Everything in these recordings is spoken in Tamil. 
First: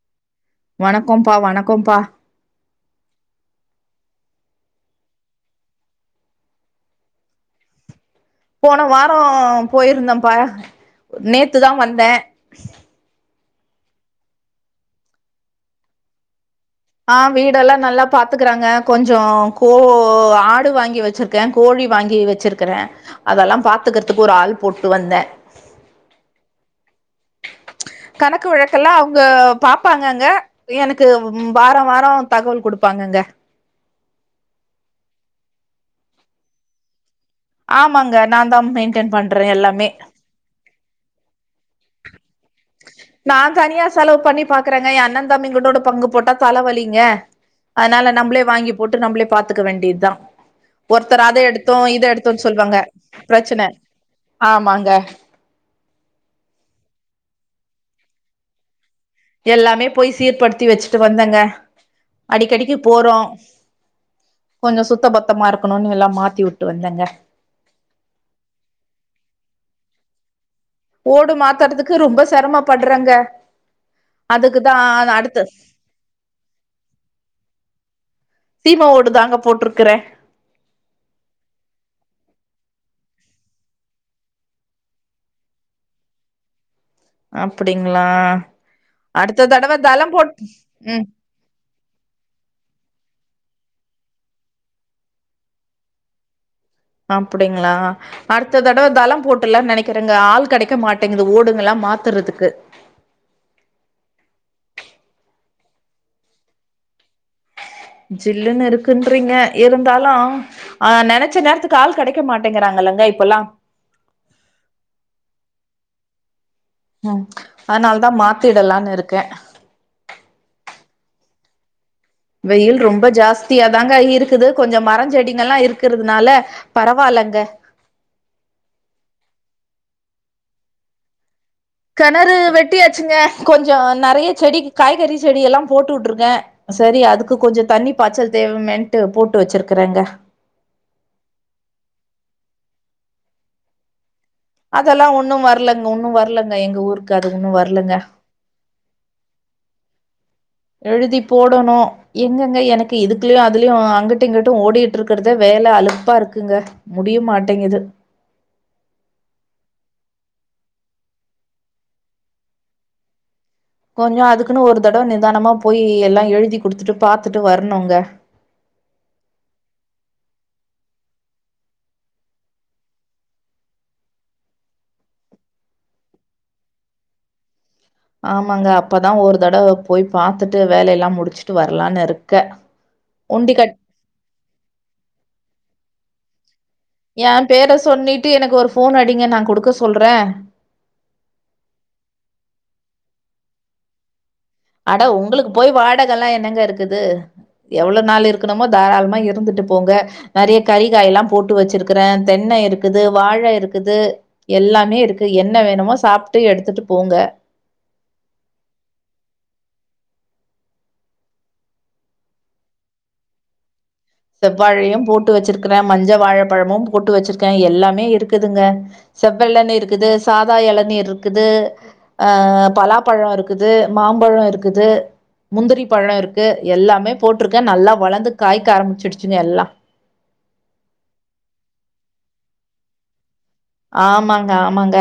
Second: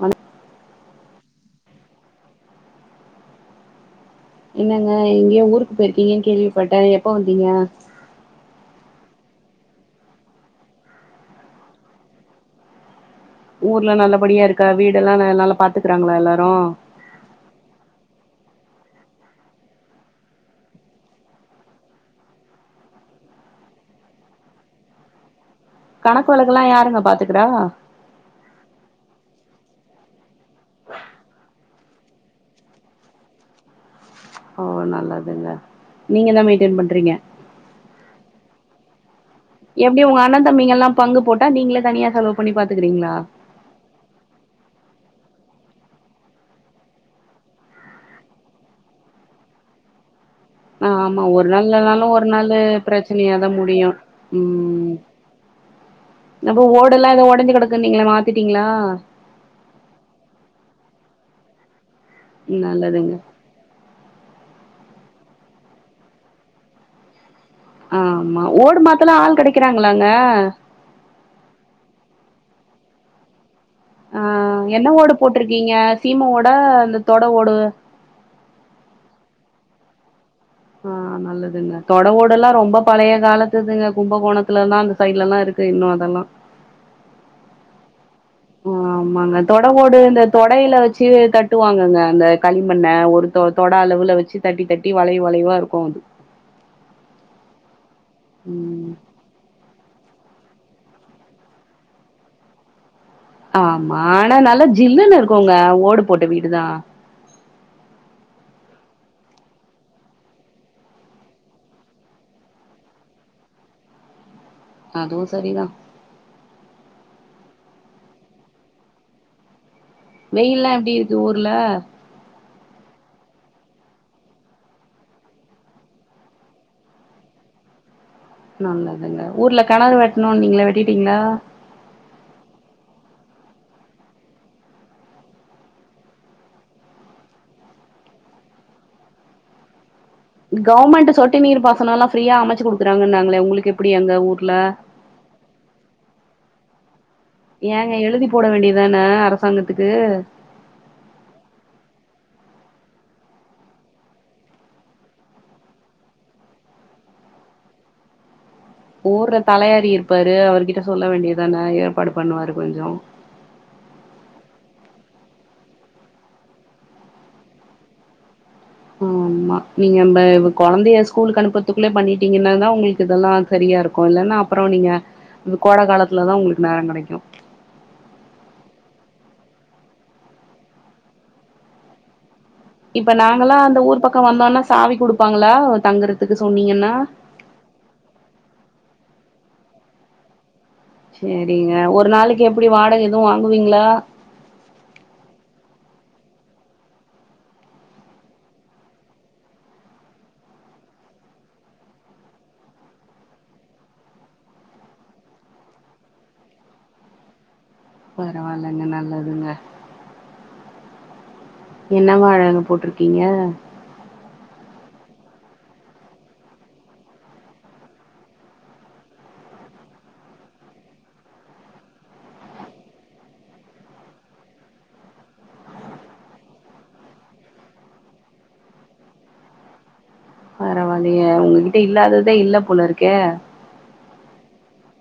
வண வணக்கம்ப்பா வணக்கம்ப்பா என்னங்க எங்கயோ ஊருக்கு போயிருக்கீங்கன்னு கேள்விப்பட்ட எப்ப வந்தீங்க போன வாரோ போயிருந்தம்ப்பா நேத்துதா வந்த ஊர்ல நல்லபடியா இருக்கா வீடெல்லாம் ந நல்லா பாத்துக்கறாங்களா எல்லாரும் ஆ வீடெல்லாம் நல்லா பாத்துக்கறாங்க கொஞ்சோ கோ ஆடு வாங்கி வச்சிருக்கேன் கோல் வாங்கி வச்சிருக்கறேன் அதெல்லாம் பாத்துக்கறதுக்கு ஒரு ஆள் போட்டு வந்த கணக்கு வெலக்குல்லாம் யாருங்க பாத்துக்கறா கணக்கு வழக்கெல்லாம் அவங்கப் பாப்பாங்கங்க எனக்கு ம் வாரோ வாரோ தகவல் குடுப்பாங்கங்க ஓ நல்லதுங்க நீங்க தா மெய்ன்டெய்ன் பண்றீங்க ஆமாங்க நான் தான் மெய்ன்டென் பண் எப்டி உங்க அண்ண தம்பீங்கெல்லா பங்கு போட் நான் தனியா செலவு பண்ணி பாக்குறேங்க என் அண்ணன் தம்பிங்கிட்டோடு பங்கு போட்டா தலவலிங்க அதுனால நம்ளே வாங்கி போட்டு நம்ளே பாத்துக்க வேண்டிதா ஆ ஆமா ஒரு நாள் இல்லனாலு ஒரு நாளு சொல்வாங்க பிரச்சினியாதா பிரச்சன முடியு ஆமாங்க ம் அப்ப ஓடெல்லா எதோ ஒடஞ்சு கெடக்குனீங்ள மாத்திட்டீங்ளா எல்லாமே போய் சீர்படுத்தி வச்சுட்டு வந்தங்க அடிக்கடிக்கு நல்லதுங்க போறோ கொஞ்சோ சுத்த பத்தமா இருக்கணுனு எல்லா மாத்தி உட்டு வந்தங்க ஆமா ஓடு மாத்தலா ஆள் கெடைக்கிறாங்குளாங்க ஓடு மாத்தறதுக்கு ரொம்ப செரம பட்றங்க ஆ என்ன ஓடு போட்ருக்கீங்க சீம ஓடா இந்த தொட ஓடு சீம ஓடு தாங்க போட்ருக்கிறே ஆ நல்லதுங்க தொட ஓடெல்லா ரொம்ப பழைய காலத்திதுங்க கும்பகோணத்துலதா அந்த சைடுலல்லா இருக் கு இன்னு அதலா அப்புடிங்கு ம் ஆமாங்க தொடவோடு தளம் இந்த போட் தொடைல ம் வச்சு தட்டுவாங்கங்க அந்த களிமண்ண ஒரு தொ தொடா அளவுல வச்சு தட்டி தட்டி வளைவ் வளைவா இருக்கு அது அப்புடிங்ளா அடுத்த தடவ ம் தளம் போட்டுலா நெனைக் திருங்க ஆள் கெடைக்க மாட்டேங்குது ஓடுங்குலா மாத்துறதுக்கு ஆமா ஆனா நல்லா ஜில்லுன்னு இருக்குங்க ஓடு போட்ட வீடுதா ஜில்லுன்னு இருக்குன்றீங்க இருந்தாலு அ நெனச்ச நேரத்துக்கு ஆள் கெடைக்க மாட்டேங்குறாங்க இல்லங்க இப்பல்லா அதுவு சரிதா ம் அதுனால தா மாத்திடலான் இருக்கே வெயில்லா எப்டி இருக்கு ஊர்ல வெயில் ரொம்ப ஜாஸ்தியாதாங்க இருக்குது கொஞ்சம் மரஞ் செடிங்கல்லா இருக்கிறுதுனால பரவாலங்க நல்லதுங்க ஊர்ல கணறு வெட்ணுணீங்ளே வெட்டிடீங்ளா கெணறு வெட்டியாச்சுங்க கொஞ்சோ நறைய செடிக்கு காய்கறி செடி எல்லா போட்டு உட்டுருக்கே சரி அதுக்கு கொஞ்சோ தண்ணி பாய்ச்சல் தேவமேன்ட்டு போட்டு வச்சிருக்குறேங்க கவ்மெண்ட்டு சொட்டு நீர் பாசனோலா ஃப்ரீயா அமச்சு குடுக்குறாங்கன் நாங்குளே உங்ளுக்கு எப்டி அங்க ஊர் அதெல்லா ஒன்னு வர்லங்க ஒன்னு வர்லங்க எங்க ஊரு ஏங்க எழுதி போட வேண்டிதான அரசாங்கத்துக்கு எழுதி போடணு எ ங்கங்க எனக்கு இதுக்குல்லயு அதுலயு அங்குட்டு இங்கிட்டு ஓடிகிட்டிருக்கற்தே வேல அழுப்பா இருக்குங்க முடியு மாட்டேங்கிது ஊர்ர தலையாடி இருப்பாரு அவர்கிட்ட சொல்ல வேண்டிதான ஏற்பாடு பண்ணுவாரு கொஞ்சோ கொஞ்சோ அதுக்குனு ஒரு தடவ நிதானமா போயி எல்லா எழுதி குடுத்துட்டு பாத்துட்டு வர்ணுங்க உ [unintelligible] ஆமா நீங்க ப கொழந்தைய ஸ்கூலுக்கு அனுப்பற்துக்குள்ள பண்ணிடீங்கன்னால்தா உங்ளுக்கு இதெல்லா சரி யா இருக்கு இல்லனா அப்புறோ நீங்க இனி கோட காலத்துல தா உங்ளுக்கு நேரன் கெடைக்கு ஆமாங்க அப்பதா ஒரு தடவ போய் பாத்துட்டு வேலெல்லா முடிச்சுட்டு வர்லான் இரு இப்ப நாங்கலா அந்த ஊர் பக்கோ வந்தோனா சாவி குடுப்பாங்களா தங்கற ஏன் பேர சொன்னிட்டு எனக்கு ஒரு ஃபோன் அடிங்க நான் குடுக்க சொல்ற சேரிங்க ஒரு நாளைக்கு எப்புடி வாடக எதூ வாங்குவீங்ளா அட உங்களுக்கு போய் வாடகலா என்னங்க இருக்குது எவ்ள நாள் இருக்கணுமோ தாராளுமா இருந்துட்டு போங்க நறைய கறிக்காயெல்லா போட்டு வச்சிருக்கிற தென்ன இருக்குது வாழ இருக்குது எ ல்லாமே இருக்கு என்ன வேணுமோ சாப்ட்டு எடுத்துட்டு போங்க பரவாயிலங்க நல்லதுங்க என்ன வாழ இலை போட்டிருக்கீங்க செவ்வாழையும் போட்டு வச்சிருக்கிறேன் மஞ்ச வாழைப்பழமும் போட்டு வச்சிருக்கேன் எல்லாமே இருக்குதுங்க செவ்வெழநீர் இருக்குது சாதா எளநீர் இருக்குது ஆ ஆ பலாப்பழம் இருக்குது மாம்பழம் இருக்குது முந்திரிப்பழம் இருக்கு எல்லாமே போட்டிருக்கேன் நல்லா வளந்து காய்க்க ஆரம்பிச்சடுச்சுங்க எல்லா பரவாயில்லயே உங்ககிட்ட இல்லாததே இல்ல போலிருக்கே ஆமாங்க ஆமாங்க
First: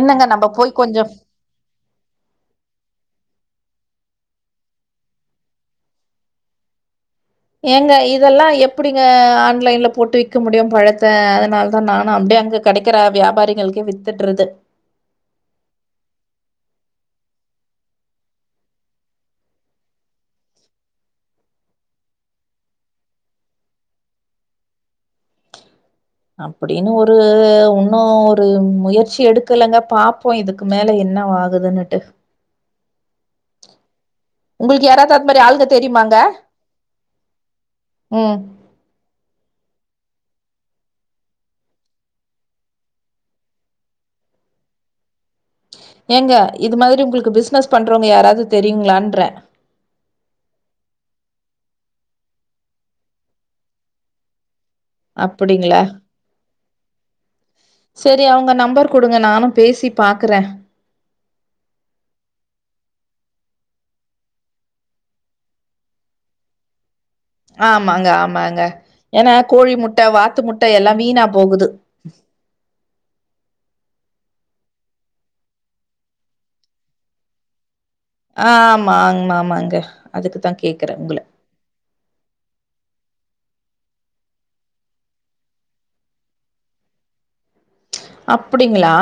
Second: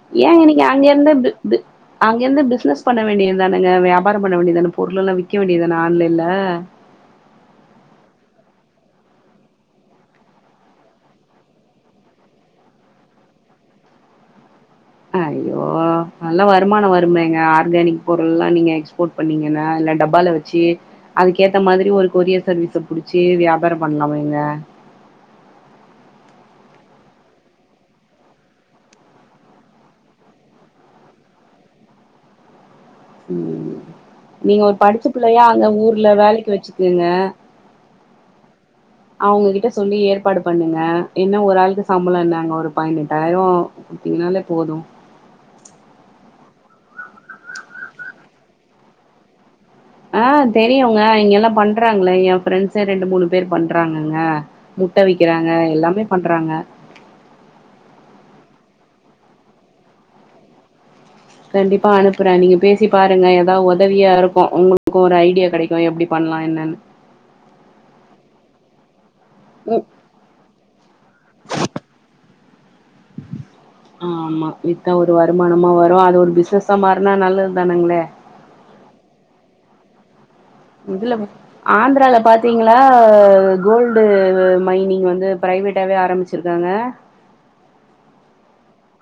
என்னங்க ஏங்க நம்ம நீங்க போய் கொஞ்சோ அங்கேருந்து பி பி அங்கேருந்து பிசினஸ் பண்ண வேண்டியதுதானங்க வியாபாரம் பண்ண வேண்டிதானே பொருளெல்லாம் விக்க வேண்டியதுதானே ஆன்லைன்ல ஏங்க இதெல்லாம் எப்டிங்க ஆன்லைன்ல போட்டு விக்க முடியும் பழத்த அதனால்தான் நானும் அப்டே அங்கு கெடைக்கிற வியாபாரிகளுக்கே வித்துடுறது ஐய்யோ நல்லா வருமானோ வருமேங்க ஆர்கானிக் பொருள்லா நீங்க எக்ஸ்போர்ட் பண்ணீங்கன்னா டப்பால வெச்சி அதுக்கேத்த மாதிரி ஒரு கொரியர் சர்வீஸ புடிச்சி வியாபாரம் பண்ணலாமேங்க அப்படின்னு ஒரு ஒன்னு ஒரு முயற்சி எடுக்கலங்க பாப்போ இதுக்கு மேல என்ன வா அங்க நின்னுட்டு ம் நீங்க ஒரு உங்களுக்கு படிச்ச யாராவது அது மாரி பிள்ளையா ஆளுங்க அங்க ஊர்ல தெரியுமாங்க? வேலைக்கு வச்சுக்குங்க ம் அவங்ககிட்ட சொல்லி ஏற்பாடு பண்ணுங்க என்ன ஒரு ஆளுக்கு சம்பளோ என்னாங்க ஒரு பதினெட்டாயிரோ குடுத்தீங்கனாலே போது ஏங்க இது மாதிரி உங்களுக்கு பிஸ்னஸ் பண்றவங்க யாராவது தெரியுங்ளான்றே ஆ தெரியுங்க இங்க எல்லா பண்றாங்கலே ஏ ஃப்ரெண்ட்ஸ்சே ரெண்டு மூணு பேர் பண்றாங்கங்க முட்ட விக்கறாங்க அப்படிங்களா? எல்லாமே பண்றாங்க சரி அவங்க நம்பர் குடுங்க நானு பேசி பாக்கறே கண்டிப்பா அனுப்பறே நீங்க பேசி பாருங்க எதாவ் ஒதவியா இருக்கு உங்களுக்கு ஒரு ஐடியா கெடைக்கு எப்டி பண் லா என்னன்னு ஆமாங்க ஆமாங்க எனா கோழி ம் முட்ட, வாத்து முட்ட எல்லா வீணா போகுது ஆ வித்தா ஒரு வருமானமா வரு அது ஒரு பிஸ்னஸா மாறுனா நல்லதுதானங்களே ஆமாங் மாமாங்க அதுக்கு தான் கேக்குறேன். உங்கள இதுல ஆந்திரால பாத்தீங்ளா கோல்டு மைனிங் வந்து பிரைவேட்டாவே ஆரம்பிச்சிருக்காங்க அப்படிங்களா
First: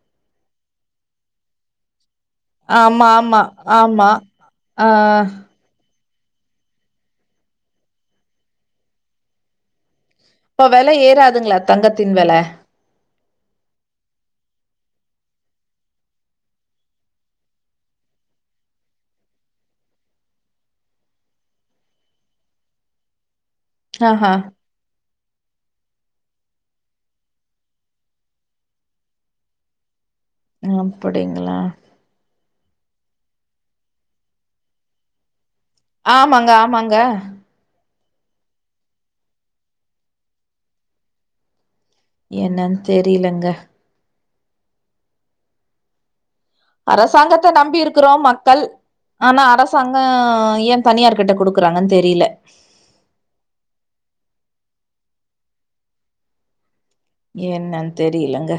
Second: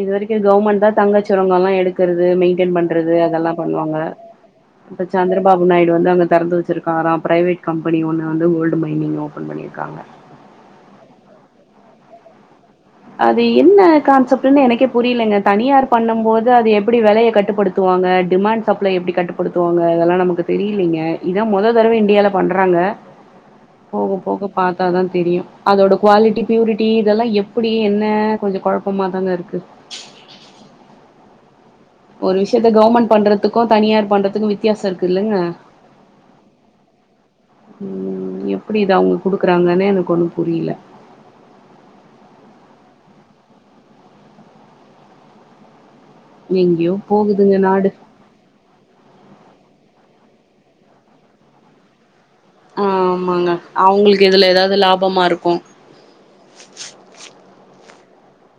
இது வரைக்கு கவர்மெண்ட் தா தங்கச்சுரங்கல்லா எடு கறது மெயின்டெய்ன் ஆமா பண்றது ஆமா அதல்லா பண்ணுவாங்க ஆமா ஆ இப்ப சந்திரபாபு நாயு டு வந்து அங்க தெறந்து வெச்சிருக்காரா பிரைவேட் கம்பனி ஒண்ணு வந்து கோல்டு மைனிங் ஓபன் பண்ணிருக்காங்க இப்ப வெல ஏறாதுங்ளா தங்கத்தின் வெல அது என்ன கான்செப்ட்ன்னு எனக்கே புரிலங்க தனியார் பண்ணம்போது அது எப்படி வெலைய கட்டுப்படுத்துவா ங்க டிமாண்ட் சப்ளை எப்டி கட்டுப்படுத்துவாங்க அதல்லா நமக்கு தெரியலீங்க இதா மொத தடவ இன்டியால பண்றாங்க போக ஆஹா போக பாத்தாதா தெரியு அதோட குவாலிட்டி பியூரிட்டி இதெல்லா எப் புடி என்ன கொஞ்சோ கொழப்பமாதாங்க இருக்கு அப்படிங்களா ஒரு விஷயத்த கவர்மெண்ட் பண்றதுக்கும் தனியார் பண்றதுக்கு தனியார் பண்றதுக்கு வித்தியாசோ இருக்குல்லங்க ஆமாங்க ஆமாங்க ம் எப்படி இத அவுங்க குடுக்கறாங்கன்னே எனக்கு ஒண்ணு புரில என்னன் தெரிலங்க எங்கேயோ அரசாங்கத்த போகுதுங்க நாடு நம்பி இருக்கறோ மக்கள் ஆனா அரச சங்க ஏ தனியார் கிட்ட கொடுக்குறாங்கன்னு தெரில ஆஹ் ஆமாங்க அவுங்களுக்கு இதுல எதாவது லாபமா இருக்கு என்னன்னு தெரியலங்க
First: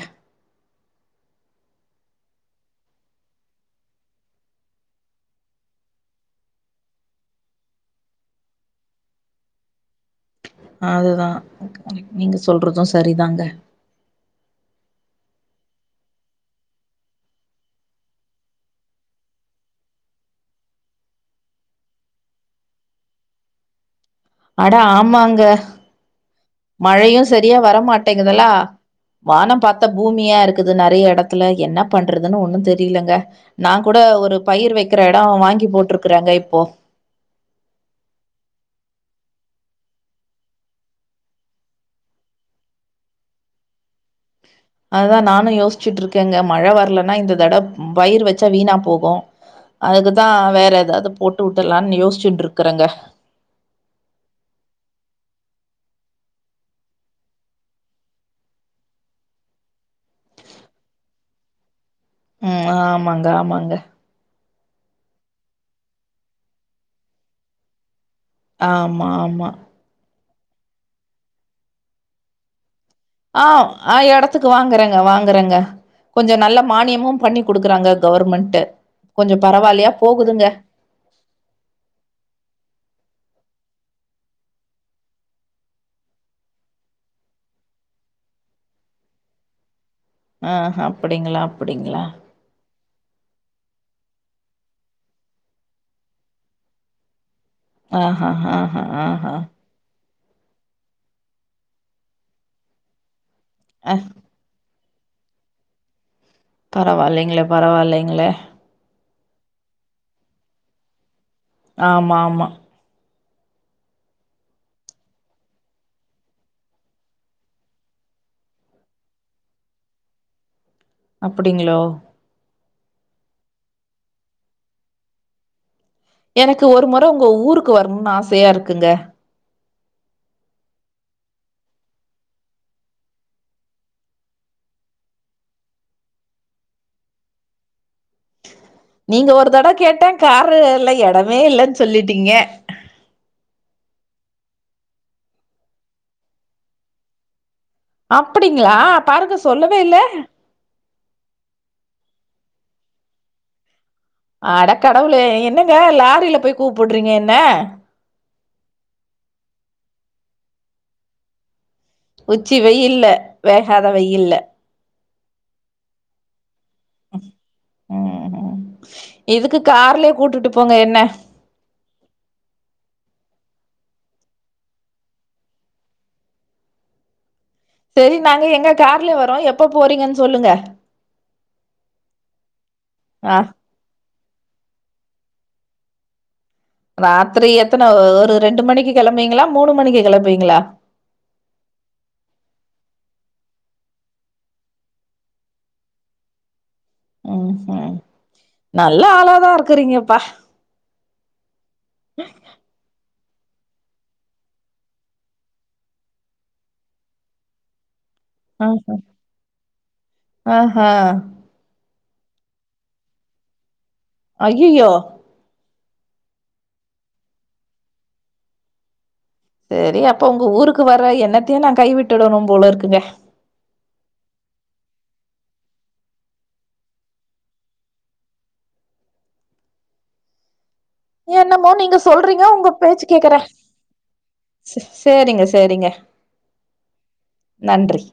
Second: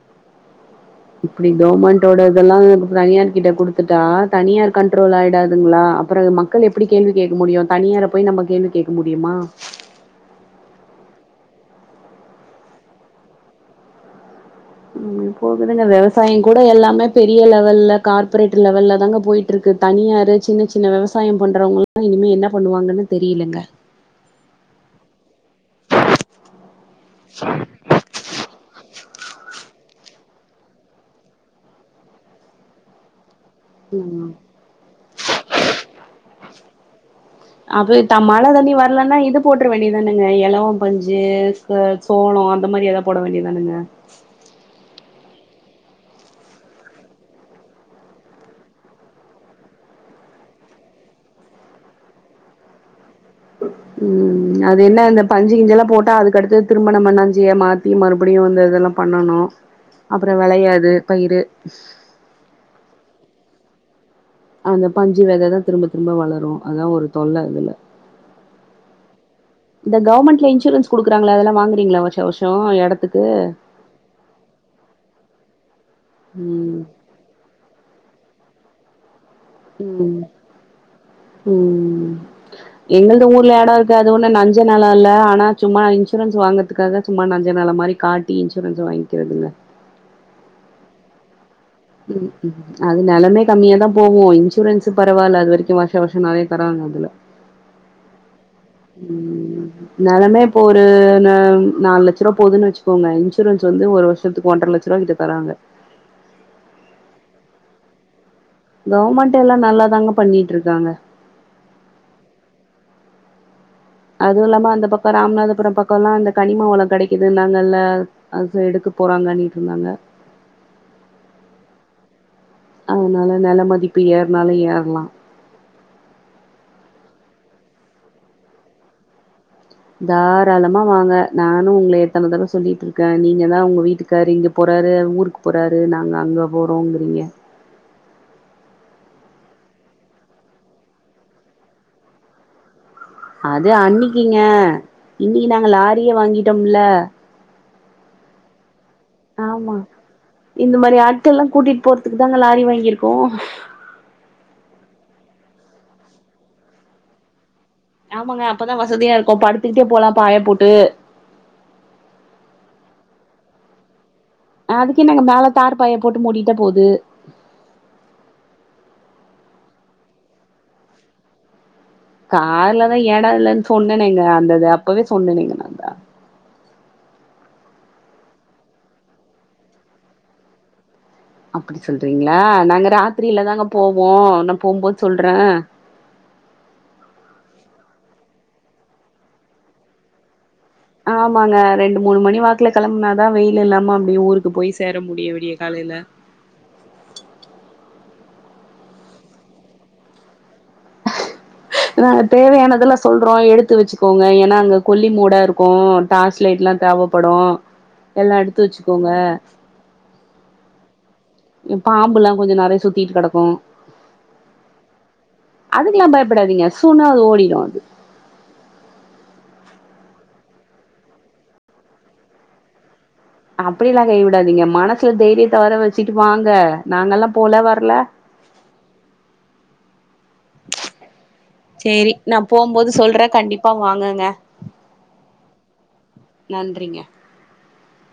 இப்டி கவுர்மண்டோட இதெல்லா தனியார் கிட்ட குடுத்துட்டா தனியார் கண்ட்ரோல் ஆயிடாதுங்களா அப்பறோ மக்கள் எப்டி கேள்வி கேக்க முடியு தனியார போய் நம்ம கேள்வி கேக்க முடியுமா அதுதா நீங்க சொல்றது சரிதாங்க போகுதுங்க விவசாயோ கூட எல்லாமே பெரிய லெவல்ல கார்ப்ரேட் லெவல்ல தாங்க போயிட்டு இருக்கு தனி தனியாரு சின்ன சின்ன விவசாயோ பண்றவங்கல்லா இனிமே என்ன பண்ணுவாங்கன்னு தெரியலங்க அடா ஆமாங்க மழையு சரியா வரமாட்டேங்குதல்லா வானோ பாத்த பூமியா இருக்குது நெறைய எடத்துல என்ன பண்றதுன்னு ஒன்னு தெரியலங்க நா கூட ம் ஒரு பயிர் வெக்கற எடோ வாங்கி போட்ருக்கறங்க இப்போ அப்ப மழை தண்ணி வரலன்னா இது போட்ற வேண்டியதானுங்க எளவோ பஞ்சு சோளோ அந்த மாரி எதா போட வேண்டியதானுங்க அதுதா நானு யோசிச்சிட்டு இருக்கேங்க மழை வரலன்னா இந்த தட பயிறு வச்சா வீணா போகு அதுக்குதா வேற எதாவது போட்டு உட்டர்லானு யோசிச்சுட்டு இருக்கறங்க உம் அது என்ன இந்த பஞ்சு கிஞ்ச எல்லா போட்டா அதுக்கடுத்து திரும்ப நம்ப நஞ்சியா மாத்தி மறுபடியு இங்க வந்து இதெல்லா பண்ணணு அப்றோ வெளயாது பயிரு உம் ஆமாங்க ஆமாங்க அந்த பஞ்சு வெத தா திரும்ப திரும்ப வளரு அதா ஒரு தொல்ல அதுல ஆமா ஆமா இந்த கவர்மெண்ட்ல இன்சூரன்ஸ் குடுக்கறாங்கள அதெல்லா வாங்கறீங்களா வருஷ வருஷோ எடத் ஆஹ் எடத்துக்கு வாங்கறேங்க வாங்கறேங்க கொஞ்சோ நல்ல ம் மானியமு பண்ணி குடுக்குறாங்க கவர்மெண்ட்டு உம் உம் எங்கள்து ஓ எடோ இருக்கு அது ஒன்னு நஞ்ச நிலோ இல்ல ஆனா சும்மா இன்சூரன்ஸ் வாங்கறதுக்காக சும்மா நஞ்ச நிலோ மாரி காட்டி இன்சூரன்ஸ் வாங்கிக்கிறதுங்க ஆஹ்ஹ அப்டிங்களா உம் உம் அது நெலமே கம்மியா தா போவு இன்சூரன்ஸ் பரவால்ல அது வரிக்கு வருஷ வர்ஷோ நெறைய தராங்க அதுல ஆஹ்ஹஹ உம் நெலமே இப்போ ஒரு நாலு லட்ச ருபா போதுன்னு வச்சுக்கோங்க இன்சூரன்ஸ் வந்து ஆ ஒரு வருஷத்துக்கு ஒன்றர லட்ச ருபாகிட்ட தராங்க பரவால்லைங்களே பரவால்லைங்களே கவர்மெண்ட் எல்லா நல்லாதாங்க பண்ணிட்டு இருக்காங்க ஆமா ஆமா அதுவு இல்லாம அந்த பக்கோ ராமநாதபுரோ பக்கோ எல்லா அந்த கனிமவளோ கெடைக்குது நாங்கல்ல அது எடு போறாங்கண்ணிட்டு இருந்தாங்க அப்டிங்களோ அதனால நெல மதிப்பு ஏற்னாலு ஏற்லா எனக்கு ஒரு மொற உங்க ஊருக்கு வரணும்னு ஆசையா இருக்குங்க தாராளமா வாங்க நானு உங்கள எத்தன தடவ சொல்லிட்டு இருக்க நீங்க தா உங்க வீட்டுக்காரு இங்க போற றாரு ஊருக்கு போறாரு நாங்க அங்க போறோங்கிறீங்க நீங்க ஒரு தடவ கேட்ட காருல்ல எடமே இல்லன்னு சொல்லிட்டீங்க அது அன்னிக்கிங்க இன்னிக்கு நாங்க லாரியே வாங்கிட்டோம்ல அப்டிங்களா பாருங்க சொல்லவே இல்ல ட்ட எல்லா கூட்டிட்டு போறதுக்கு தாங்க லாரி வாங்கியிருக்கோ அட கடவுளே என்னங்க லாரில போய் கூப்புடுறீங்க என்ன ஆமாங்க அப்பதா வசதியா இருக்கு படுத்துக்கிட்டே போலா பாய போட்டு உச்சி வெயில்ல வேகாத வெயில்ல அதுக்கே நாங்க மேல தார் பாய போட்டு மூடி ம் ம் இதுக்குத் கார்லே கூட்டுட்டு போங்க என்ன கார்லதா எட இல்லன் சொன்னேனேங்க அந்தது அப்பவே சொன்னனேங்க நாந்தா சரி நாங்க எங்க கார்ல வரோ எப்ப போறீங்கன் சொல்லுங்க அப்பிடி சொல்றீங்ளா நாங்க ஆ, ராத்திரில தாங்க போவ் வோ நா போம்போது சொல்றே ராத்திரி எத்தன ஒரு ரெண்டு மணிக்கு கெளம்புவீங்களா மூணு மணிக்கு கெளம்புவீங்களா ஆமாங்க ரெண்டு மூணு மணி வாக்குல கெளம்புனாதா வெயிலில்லாம அப்டியே ஊருக்கு போய் சேர முடியு விடிய கால் இல ம் ம் நல்ல ஆளாதா இருக்குறீங்கப்பா ஆ தேவையானதுலா ஸ் சொல்றோ எடுத்து வச்சுக்கோங்க ஏனா அங்க கொள்ளிங்கூட இருக்கூ டார்ச் லைட்லா தேவைப்படு எல்லா எடுத்து ஆஹ வச்சுக்கோங்க ஆஹா ம் பாம்புல்லா கொஞ்சோ நறைய சுத்திட்டு கெடக்கூ அய்யிய்யோ அதுக்குலா பயப்படாதீங்க சூனா அது ஓடிடு அது செரி அப்ப உங்க ஊருக்கு வர்ற எண்ணத்தியு நா கைவிட்டுடணும் போல இருக்குங்க அப்டிலா கை விடாதீங்க மனசுல தைரியத்த வர வச்சுட்டு வாங்க நாங்கல்லா போல வரல என்னமோ நீங்க சேரி நா சொல்றீங்க போம்போது சொல்றே கண்டிப்பா வாங்கங்க ஸ் சேரிங்க சேரிங்க நன்றிங்க நன்றி